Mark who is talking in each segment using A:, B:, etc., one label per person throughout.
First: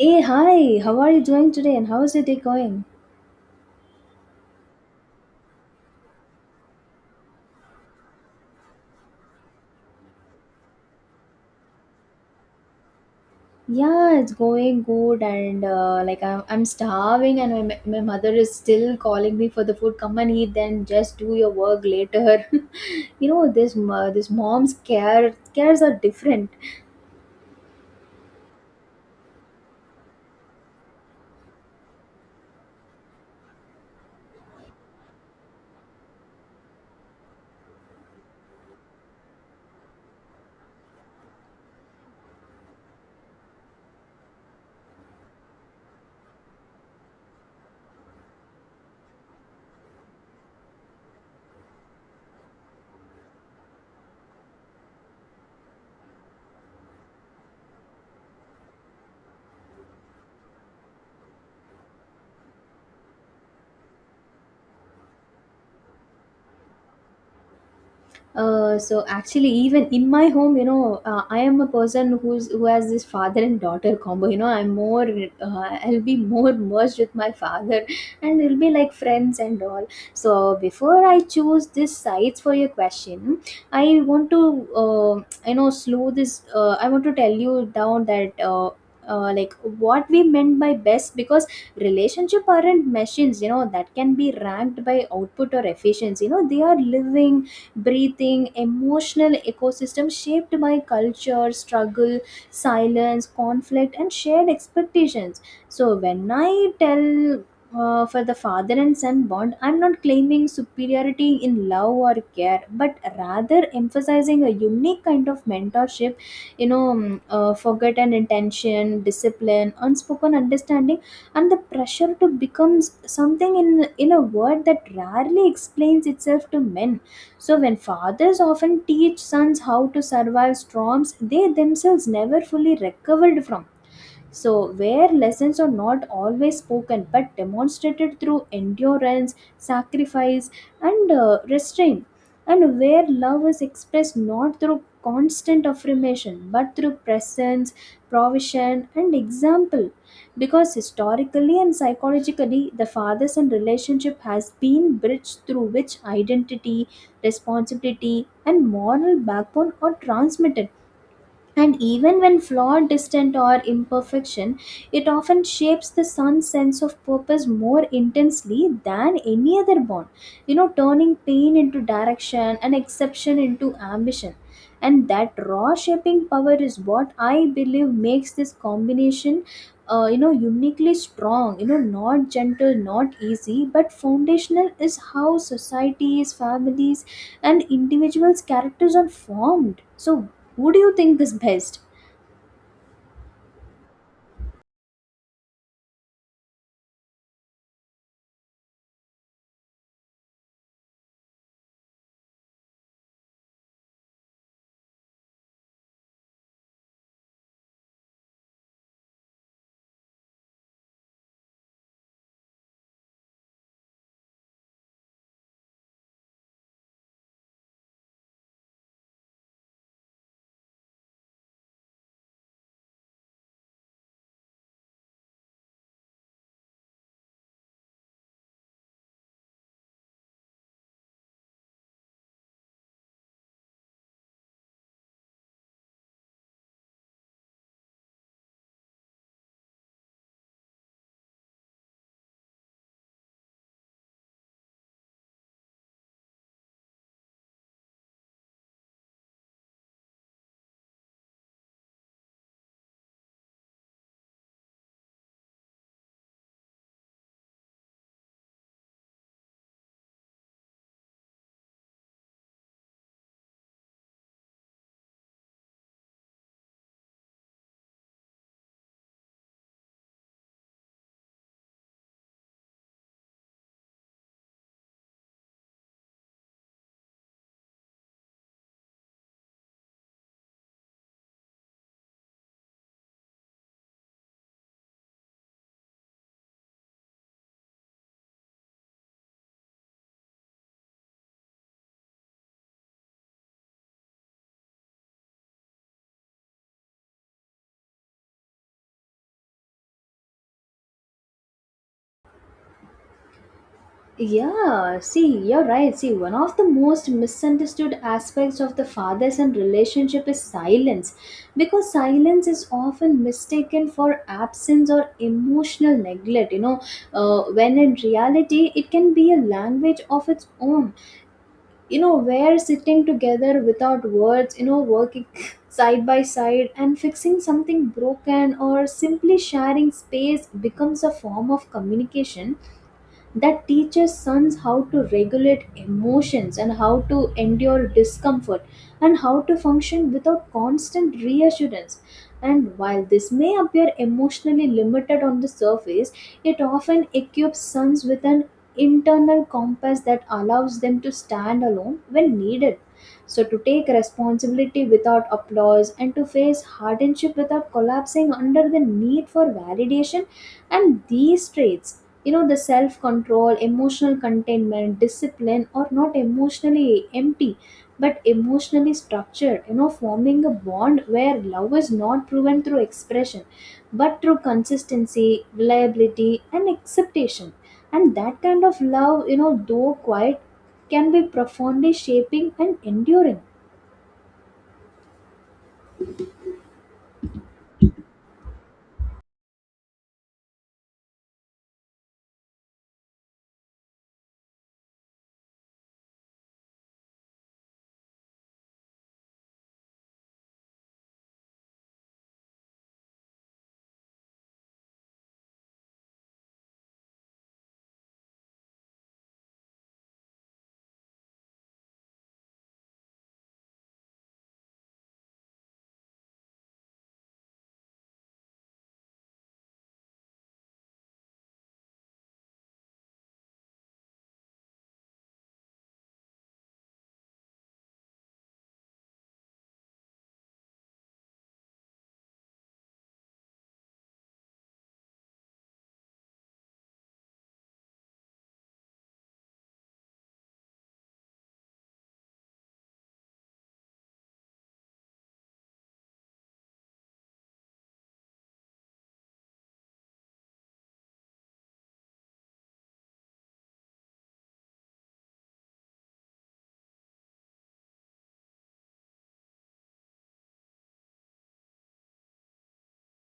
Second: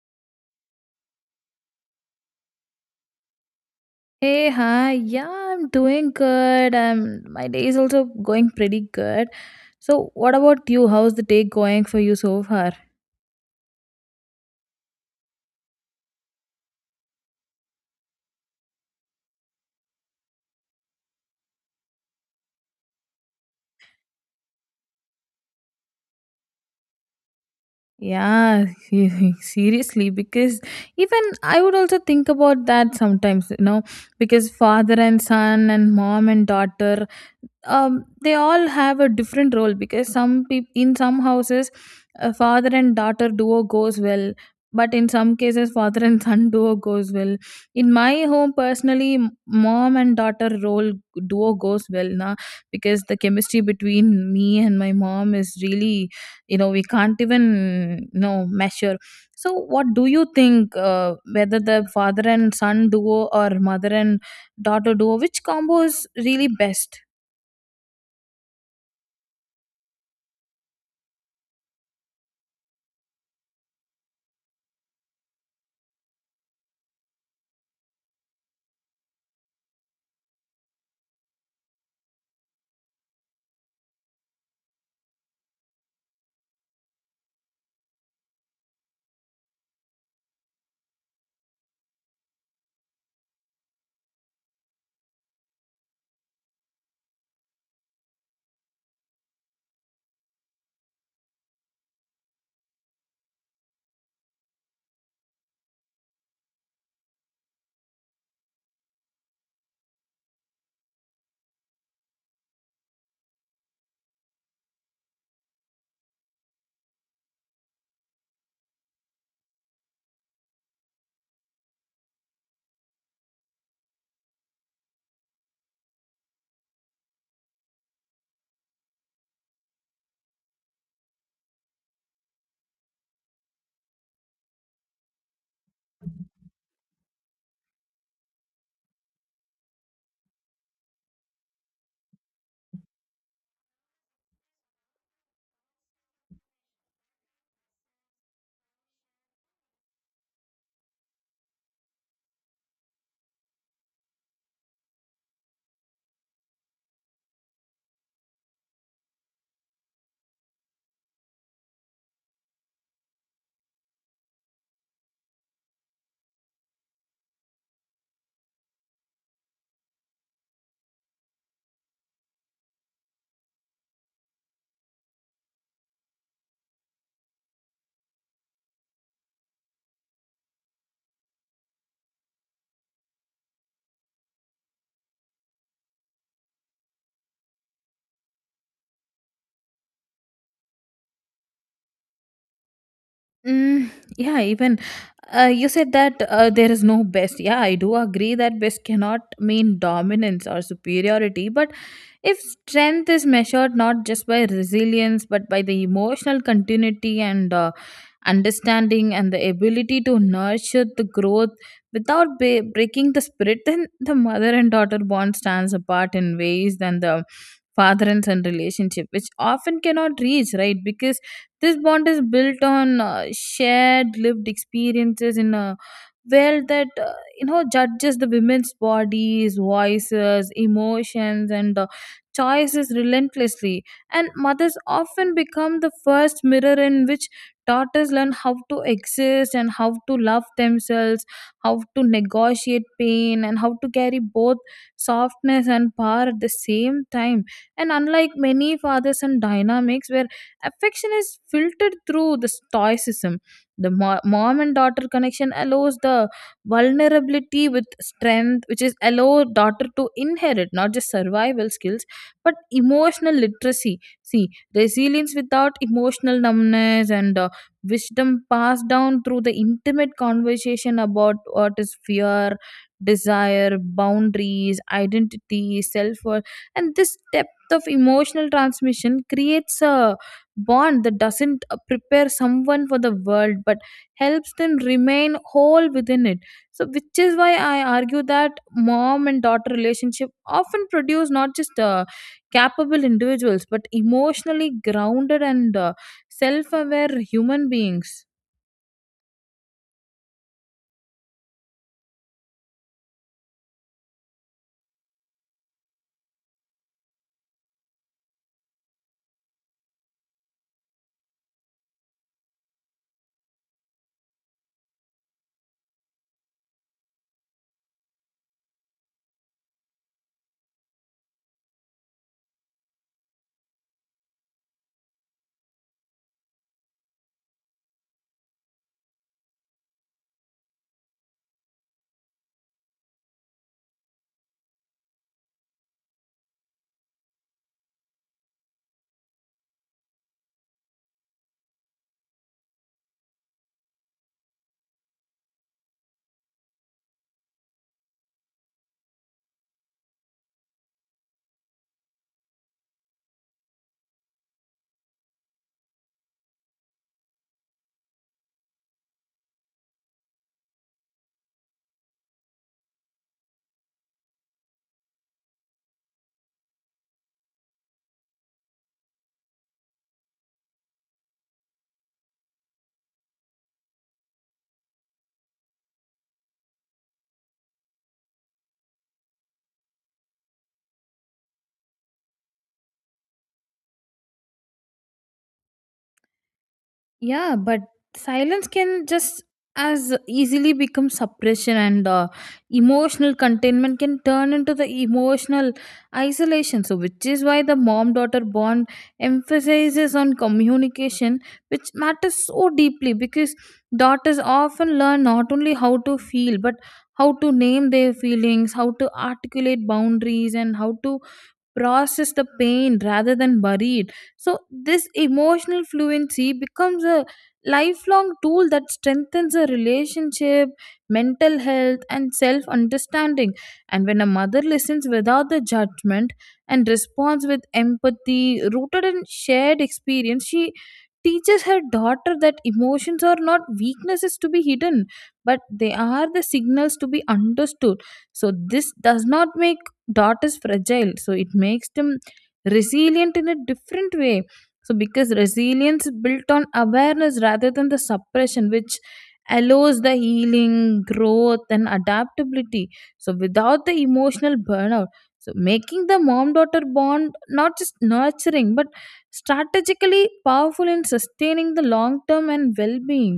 A: Hey, hi, how are you doing today and how is your day going?
B: Hey, hi. Yeah, I'm doing good. My day is also going pretty good. So, what about you? How's the day going for you so far?
A: Yeah, it's going good and like I'm starving and my mother is still calling me for the food. Come and eat then just do your work later. You know, this mom's care cares are different.
B: Yeah, seriously, because even I would also think about that sometimes, because father and son and mom and daughter, they all have a different role because some people in some houses, a father and daughter duo goes well, but in some cases, father and son duo goes well. In my home, personally, mom and daughter role duo goes well, na, because the chemistry between me and my mom is really we can't even measure. So what do you think, whether the father and son duo or mother and daughter duo, which combo is really best?
A: So actually, even in my home, you know, I am a person who has this father and daughter combo. You know, I'm more, I'll be more merged with my father, and it'll be like friends and all. So before I choose these sites for your question, I want to, uh, you know, slow this. I want to tell you down that. Like what we meant by best because relationship aren't machines, you know, that can be ranked by output or efficiency. You know, they are living, breathing, emotional ecosystem shaped by culture, struggle, silence, conflict, and shared expectations. So when I tell, for the father and son bond, I'm not claiming superiority in love or care, but rather emphasizing a unique kind of mentorship, you know, forgotten intention, discipline, unspoken understanding, and the pressure to become something in a word that rarely explains itself to men. So, when fathers often teach sons how to survive storms they themselves never fully recovered from, so, where lessons are not always spoken but demonstrated through endurance, sacrifice, and restraint, and where love is expressed not through constant affirmation but through presence, provision, and example. Because historically and psychologically, the father son relationship has been bridged through which identity, responsibility, and moral backbone are transmitted, and even when flawed, distant, or imperfection, it often shapes the son's sense of purpose more intensely than any other bond, you know, turning pain into direction and exception into ambition. And that raw shaping power is what I believe makes this combination, you know, uniquely strong. You know, not gentle, not easy, but foundational, is how societies, families, and individuals characters are formed. So who do you think is best?
B: Mm, yeah, even you said that there is no best. Yeah, I do agree that best cannot mean dominance or superiority, but if strength is measured not just by resilience but by the emotional continuity and understanding and the ability to nurture the growth without breaking the spirit, then the mother and daughter bond stands apart in ways than the father and son relationship, which often cannot reach, right? Because this bond is built on shared lived experiences in a world that judges the women's bodies, voices, emotions, and choices relentlessly. And mothers often become the first mirror in which daughters learn how to exist and how to love themselves, how to negotiate pain, and how to carry both softness and power at the same time. And unlike many father son dynamics where affection is filtered through the stoicism, the mom and daughter connection allows the vulnerability with strength, which is allow daughter to inherit not just survival skills but emotional literacy, see, resilience without emotional numbness and wisdom passed down through the intimate conversation about what is fear, desire, boundaries, identity, self worth. And this depth of emotional transmission creates a bond that doesn't prepare someone for the world but helps them remain whole within it. So which is why I argue that mom and daughter relationship often produce not just capable individuals but emotionally grounded and self-aware human beings.
A: Yeah, see, you're right. See, one of the most misunderstood aspects of the father son relationship is silence, because silence is often mistaken for absence or emotional neglect, you know, when in reality it can be a language of its own. You know, we're sitting together without words, you know, working side by side and fixing something broken or simply sharing space becomes a form of communication that teaches sons how to regulate emotions and how to endure discomfort and how to function without constant reassurance. And while this may appear emotionally limited on the surface, it often equips sons with an internal compass that allows them to stand alone when needed. So, to take responsibility without applause and to face hardship without collapsing under the need for validation, and these traits, you know, the self control, emotional containment, discipline, or not emotionally empty but emotionally structured, you know, forming a bond where love is not proven through expression but through consistency, reliability, and acceptation. And that kind of love, you know, though quiet, can be profoundly shaping and enduring.
B: Yeah, but silence can just as easily become suppression, and emotional containment can turn into the emotional isolation. So, which is why the mom daughter bond emphasizes on communication, which matters so deeply because daughters often learn not only how to feel but how to name their feelings, how to articulate boundaries, and how to process the pain rather than bury it. So this emotional fluency becomes a lifelong tool that strengthens a relationship, mental health, and self understanding. And when a mother listens without the judgment and responds with empathy rooted in shared experience, she teaches her daughter that emotions are not weaknesses to be hidden but they are the signals to be understood. So this does not make dot is fragile, so it makes them resilient in a different way. So because resilience built on awareness rather than the suppression, which allows the healing, growth, and adaptability, so without the emotional burnout, so making the mom daughter bond not just nurturing but strategically powerful in sustaining the long term and well being.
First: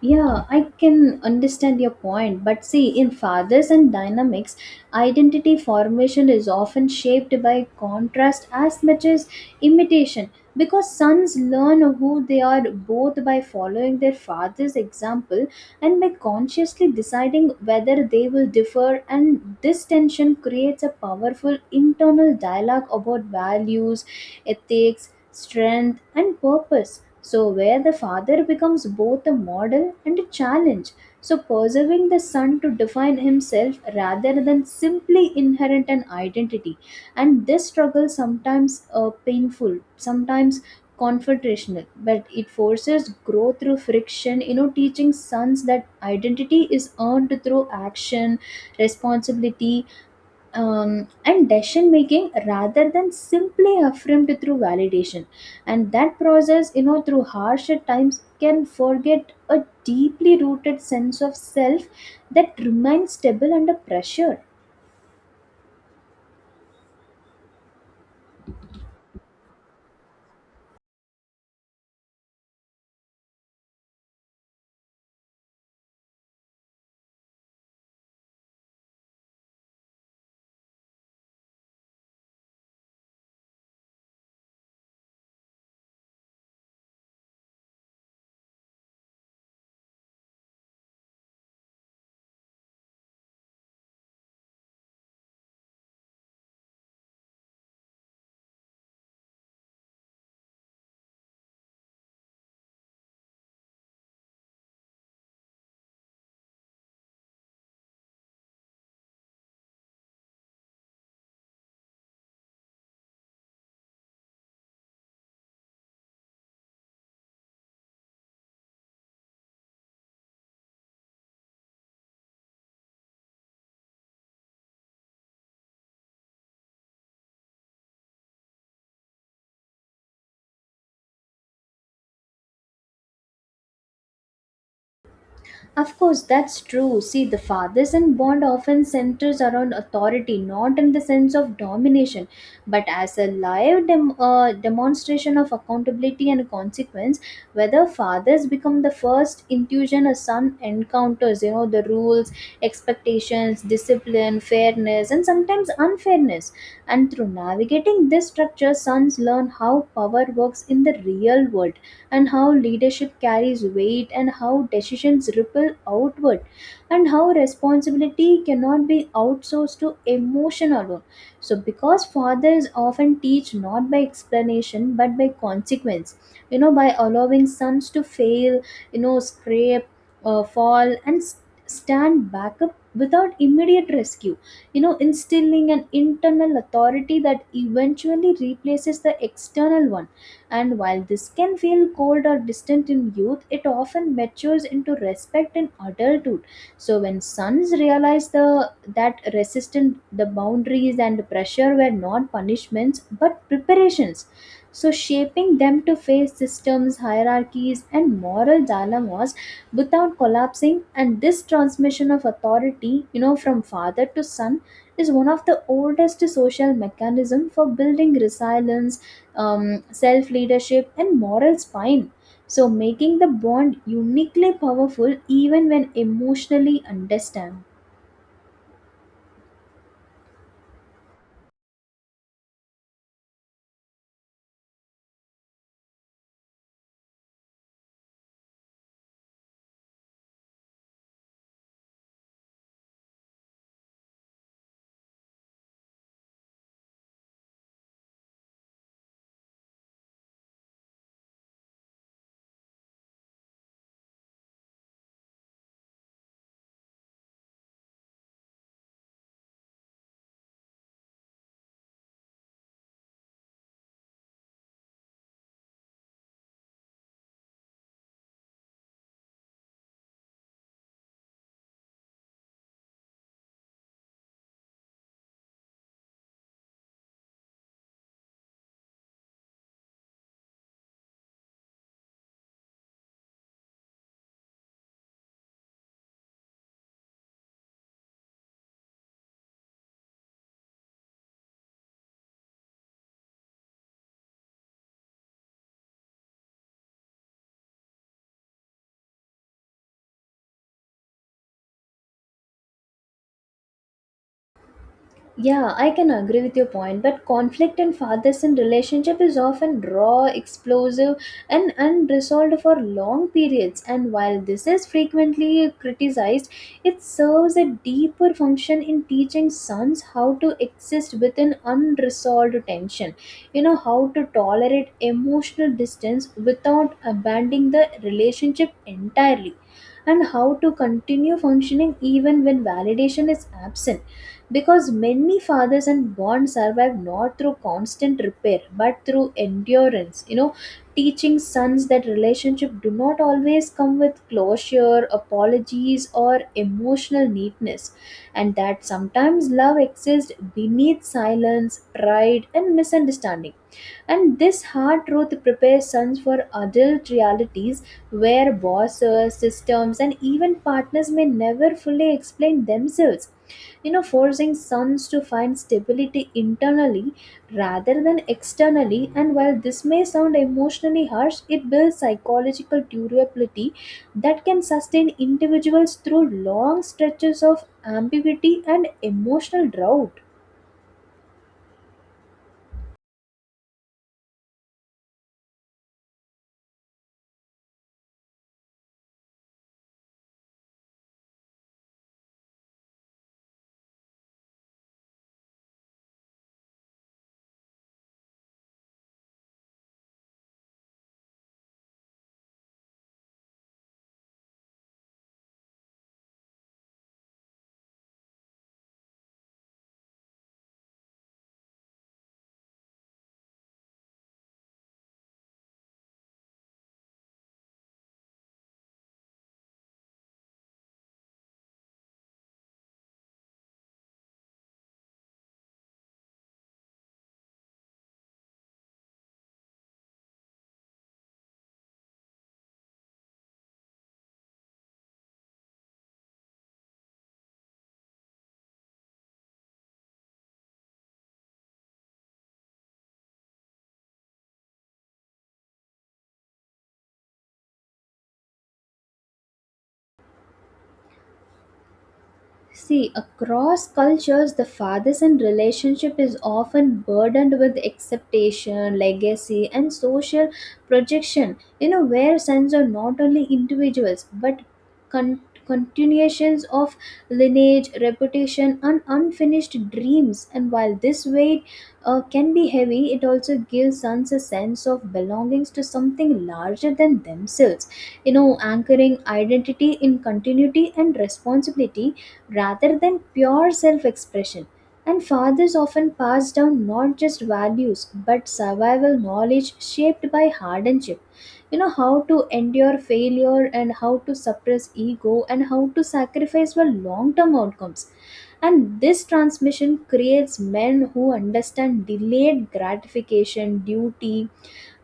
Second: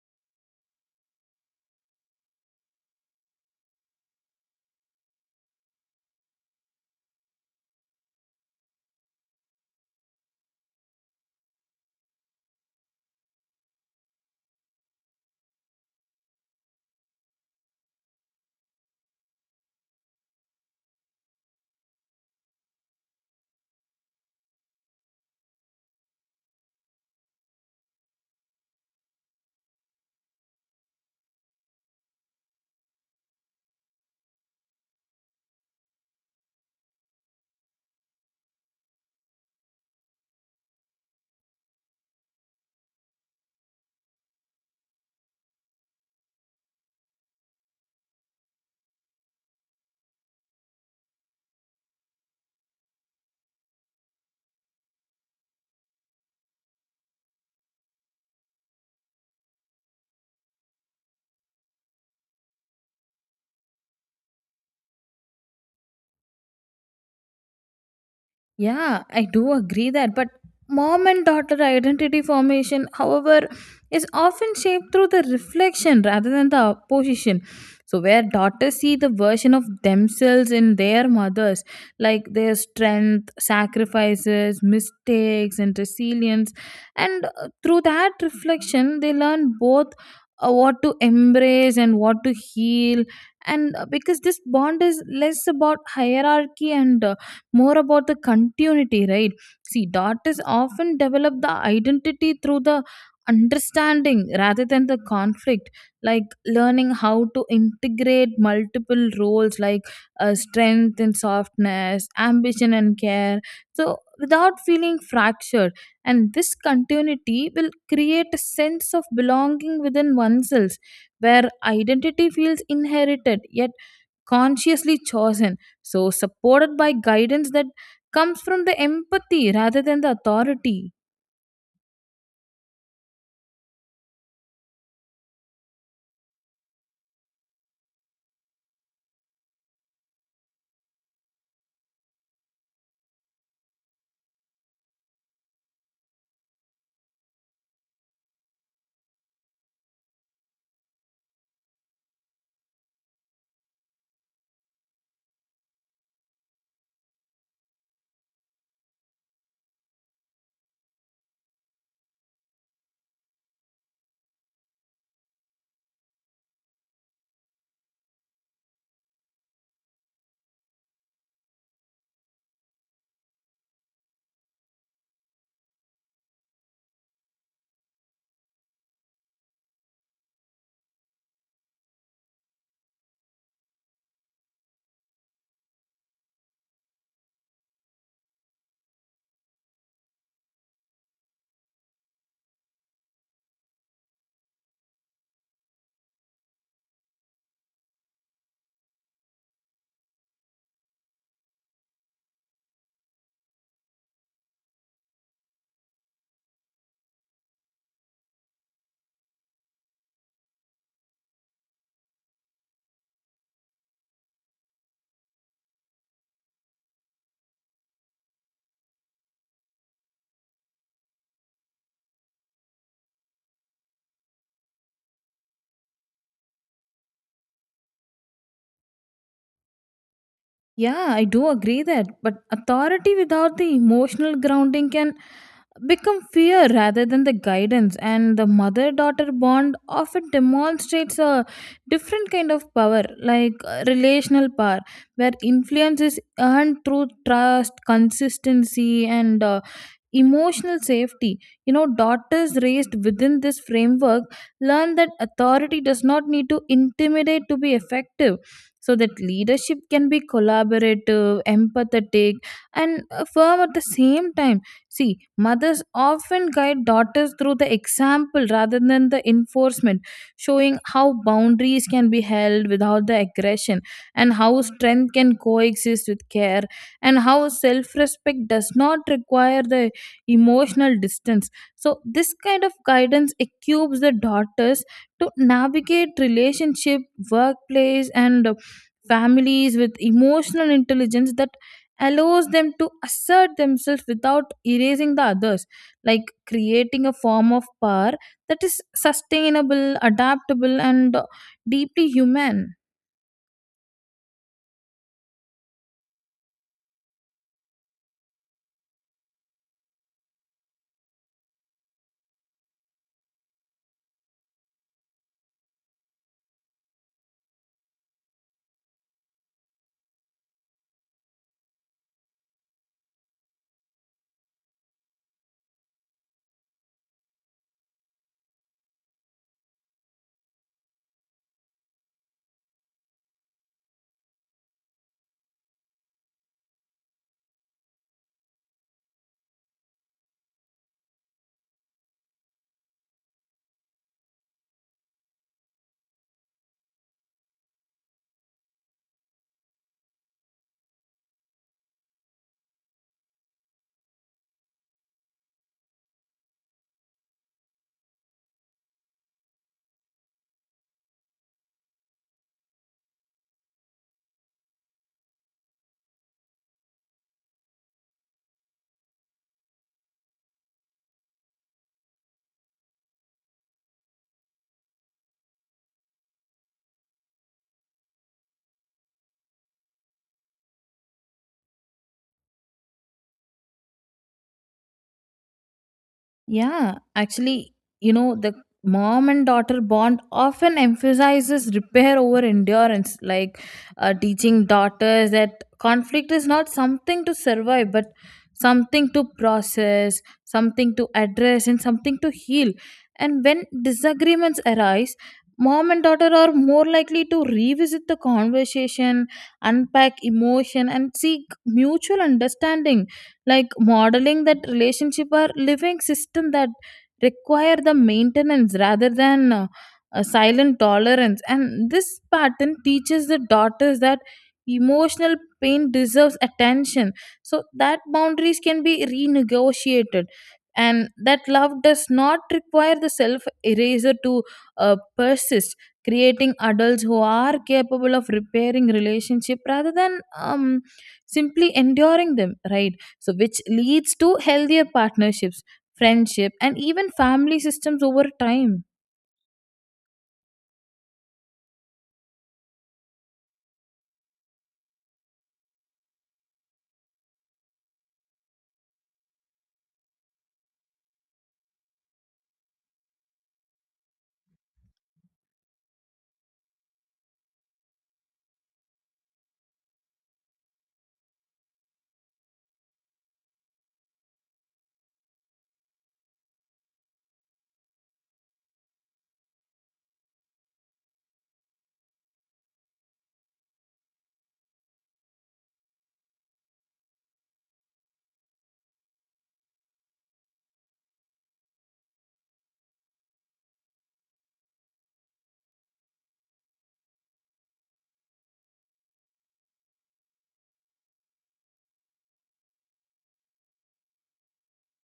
A: Yeah, I can understand your point, but see, in fathers and dynamics, identity formation is often shaped by contrast as much as imitation, because sons learn who they are both by following their father's example and by consciously deciding whether they will differ, and this tension creates a powerful internal dialogue about values, ethics, strength, and purpose, so, where the father becomes both a model and a challenge. So, preserving the son to define himself rather than simply inherit an identity. And this struggle sometimes painful, sometimes confrontational, but it forces growth through friction, you know, teaching sons that identity is earned through action, responsibility, and decision making rather than simply affirmed through validation. And that process, you know, through harsher times can forget a deeply rooted sense of self that remains stable under pressure.
B: Yeah, I do agree that, but mom and daughter identity formation, however, is often shaped through the reflection rather than the opposition. So, where daughters see the version of themselves in their mothers, like their strength, sacrifices, mistakes, and resilience, and through that reflection, they learn both what to embrace and what to heal. And because this bond is less about hierarchy and more about the continuity, right? See, daughters often develop the identity through the understanding rather than the conflict, like learning how to integrate multiple roles like strength and softness, ambition and care, so without feeling fractured. And this continuity will create a sense of belonging within oneself where identity feels inherited yet consciously chosen, so supported by guidance that comes from the empathy rather than the authority.
A: Of course, that's true. See, the father son bond often centers around authority, not in the sense of domination, but as a demonstration of accountability and consequence. Whether fathers become the first intuition a son encounters, you know, the rules, expectations, discipline, fairness, and sometimes unfairness. And through navigating this structure, sons learn how power works in the real world and how leadership carries weight and how decisions ripple outward and how responsibility cannot be outsourced to emotion alone. So because fathers often teach not by explanation but by consequence, you know, by allowing sons to fail, you know, scrape, fall and stand back up without immediate rescue, you know, instilling an internal authority that eventually replaces the external one. And while this can feel cold or distant in youth, it often matures into respect in adulthood. So when sons realize the that resistance, the boundaries and pressure were not punishments but preparations. So shaping them to face systems, hierarchies, and moral dilemmas without collapsing, and this transmission of authority, you know, from father to son, is one of the oldest social mechanism for building resilience, self leadership, and moral spine. So, making the bond uniquely powerful even when emotionally understamped.
B: Yeah, I do agree that, but authority without the emotional grounding can become fear rather than the guidance, and the mother daughter bond often demonstrates a different kind of power, like relational power, where influence is earned through trust, consistency, and emotional safety. You know, daughters raised within this framework learn that authority does not need to intimidate to be effective, so that leadership can be collaborative, empathetic, and firm at the same time. See, mothers often guide daughters through the example rather than the enforcement, showing how boundaries can be held without the aggression, and how strength can coexist with care, and how self-respect does not require the emotional distance. So this kind of guidance equips the daughters to navigate relationship, workplace, and families with emotional intelligence that allows them to assert themselves without erasing the others, like creating a form of power that is sustainable, adaptable, and deeply human.
A: Yeah, I can agree with your point, but conflict in father son relationship is often raw, explosive, and unresolved for long periods. And while this is frequently criticized, it serves a deeper function in teaching sons how to exist within unresolved tension. You know, how to tolerate emotional distance without abandoning the relationship entirely, and how to continue functioning even when validation is absent, because many fathers and bonds survive not through constant repair but through endurance. You know, teaching sons that relationship do not always come with closure, apologies, or emotional neatness, and that sometimes love exists beneath silence, pride, and misunderstanding. And this hard truth prepares sons for adult realities where bosses, systems, and even partners may never fully explain themselves, you know, forcing sons to find stability internally rather than externally. And while this may sound emotionally harsh, it builds psychological durability that can sustain individuals through long stretches of ambiguity and emotional drought.
B: Yeah, actually, you know, the mom and daughter bond often emphasizes repair over endurance, like teaching daughters that conflict is not something to survive, but something to process, something to address, and something to heal. And when disagreements arise, mom and daughter are more likely to revisit the conversation, unpack emotion, and seek mutual understanding, like modeling that relationship or living system that require the maintenance rather than a silent tolerance. And this pattern teaches the daughters that emotional pain deserves attention, so that boundaries can be renegotiated, and that love does not require the self eraser to persist, creating adults who are capable of repairing relationship rather than simply enduring them, right? So which leads to healthier partnerships, friendship, and even family systems over time.
A: See, across cultures, the father son relationship is often burdened with acceptation, legacy, and social projection. You know, where sons are not only individuals but con- continuations of lineage, reputation, and unfinished dreams. And while this weight, can be heavy, it also gives sons a sense of belongings to something larger than themselves. You know, anchoring identity in continuity and responsibility rather than pure self expression. And fathers often pass down not just values but survival knowledge shaped by hardship. You know, how to endure failure and how to suppress ego and how to sacrifice for long term outcomes. And this transmission creates men who understand delayed gratification, duty,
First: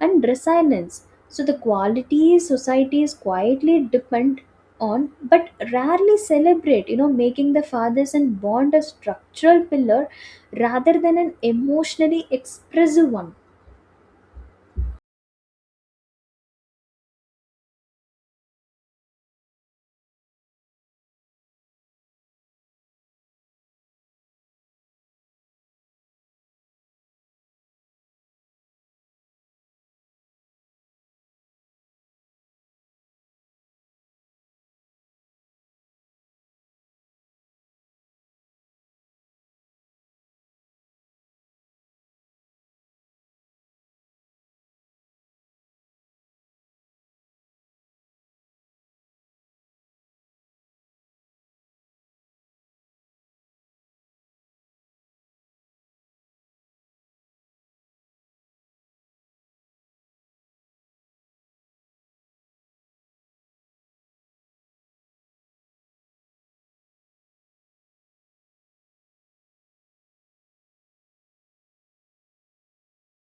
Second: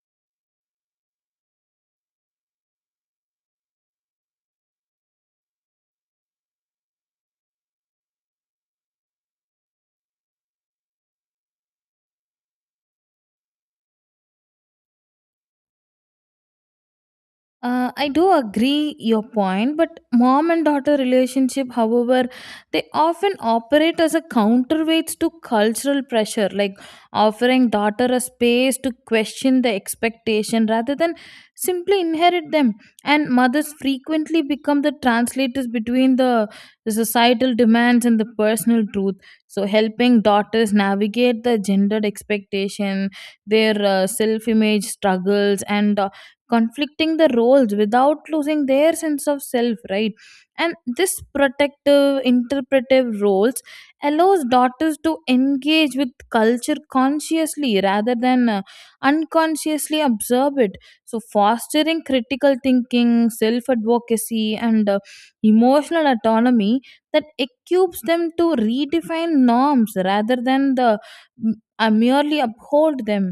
A: and resilience. So, the qualities societies quietly depend on but rarely celebrate, you know, making the fathers and bond a structural pillar rather than an emotionally expressive one.
B: I do agree your point, but mom and daughter relationship, however, they often operate as a counterweights to cultural pressure, like offering daughter a space to question the expectation rather than simply inherit them. And mothers frequently become the translators between the societal demands and the personal truth. So helping daughters navigate the gendered expectation, their self-image struggles, and conflicting the roles without losing their sense of self, right? And this protective interpretive roles allows daughters to engage with culture consciously rather than unconsciously observe it, so fostering critical thinking, self advocacy, and emotional autonomy that equips them to redefine norms rather than the merely uphold them.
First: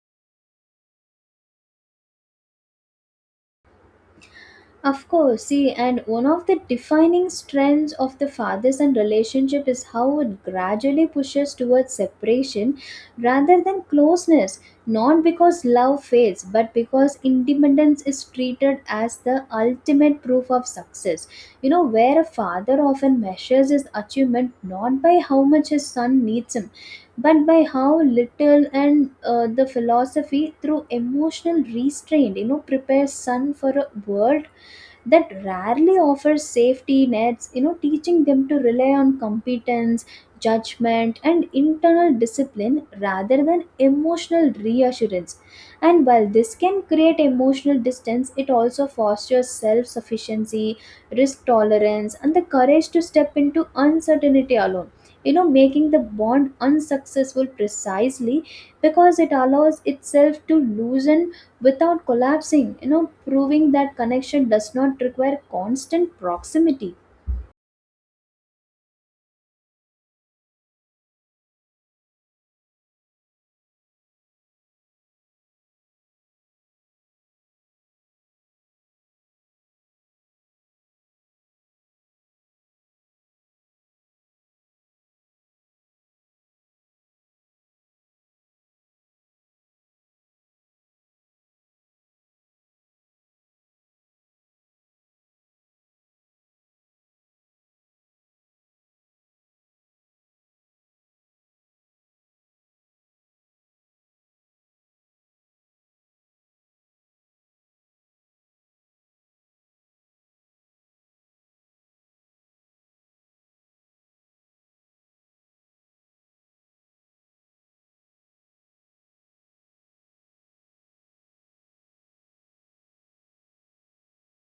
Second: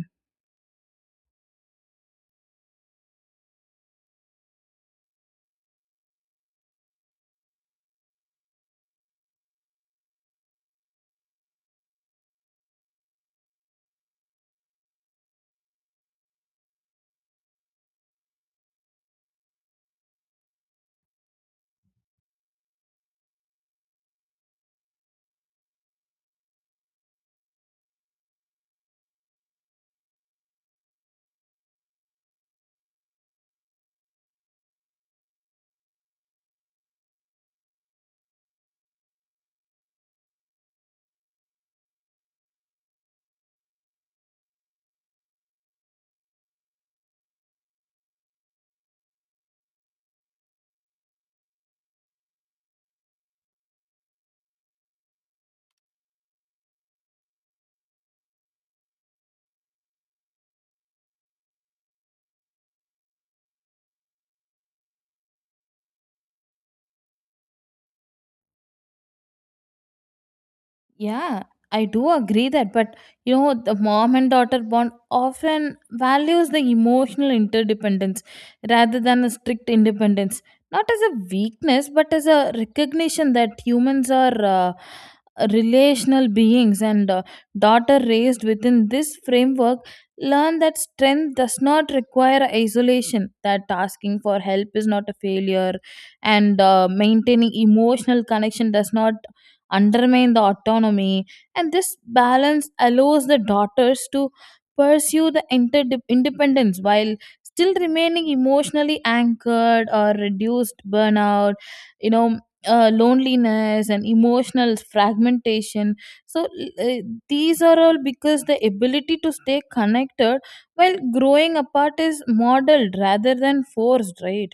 A: Of course, see, and one of the defining strengths of the father son relationship is how it gradually pushes towards separation rather than closeness. Not because love fades, but because independence is treated as the ultimate proof of success. You know, where a father often measures his achievement not by how much his son needs him, but by how little. And the philosophy through emotional restraint, you know, prepares son for a world that rarely offers safety nets, you know, teaching them to rely on competence, judgment, and internal discipline rather than emotional reassurance. And while this can create emotional distance, it also fosters self sufficiency, risk tolerance, and the courage to step into uncertainty alone, you know, making the bond unsuccessful precisely because it allows itself to loosen without collapsing, you know, proving that connection does not require constant proximity.
B: Yeah, I do agree that, but you know, the mom and daughter bond often values the emotional interdependence rather than a strict independence, not as a weakness, but as a recognition that humans are relational beings, and daughter raised within this framework learn that strength does not require isolation, that asking for help is not a failure, and maintaining emotional connection does not undermine the autonomy. And this balance allows the daughters to pursue the independence while still remaining emotionally anchored or reduced burnout, you know, loneliness and emotional fragmentation. So, uh, these are all because the ability to stay connected while growing apart is modeled rather than forced, right?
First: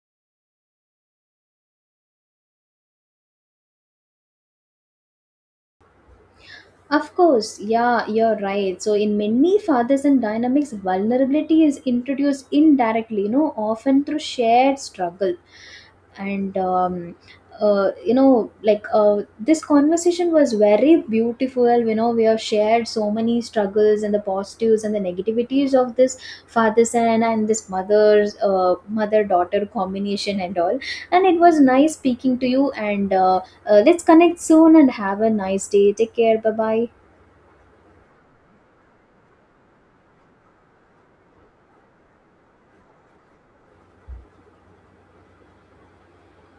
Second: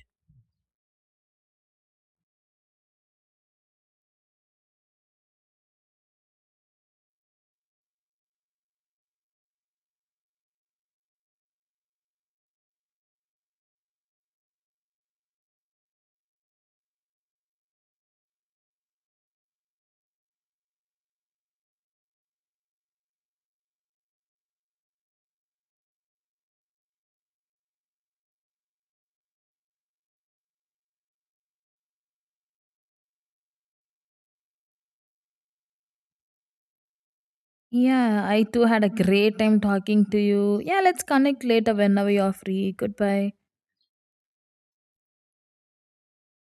A: Of course, yeah, you're right. So, in many fathers and dynamics, vulnerability is introduced indirectly, you know, often through shared struggle. And, you know, like this conversation was very beautiful. You know, we have shared so many struggles and the positives and the negativities of this father son and this mother's mother daughter combination and all. And it was nice speaking to you. And let's connect soon and have a nice day. Take care. Bye bye.
B: Yeah, I too had a great time talking to you. Yeah, let's connect later whenever you're free. Goodbye.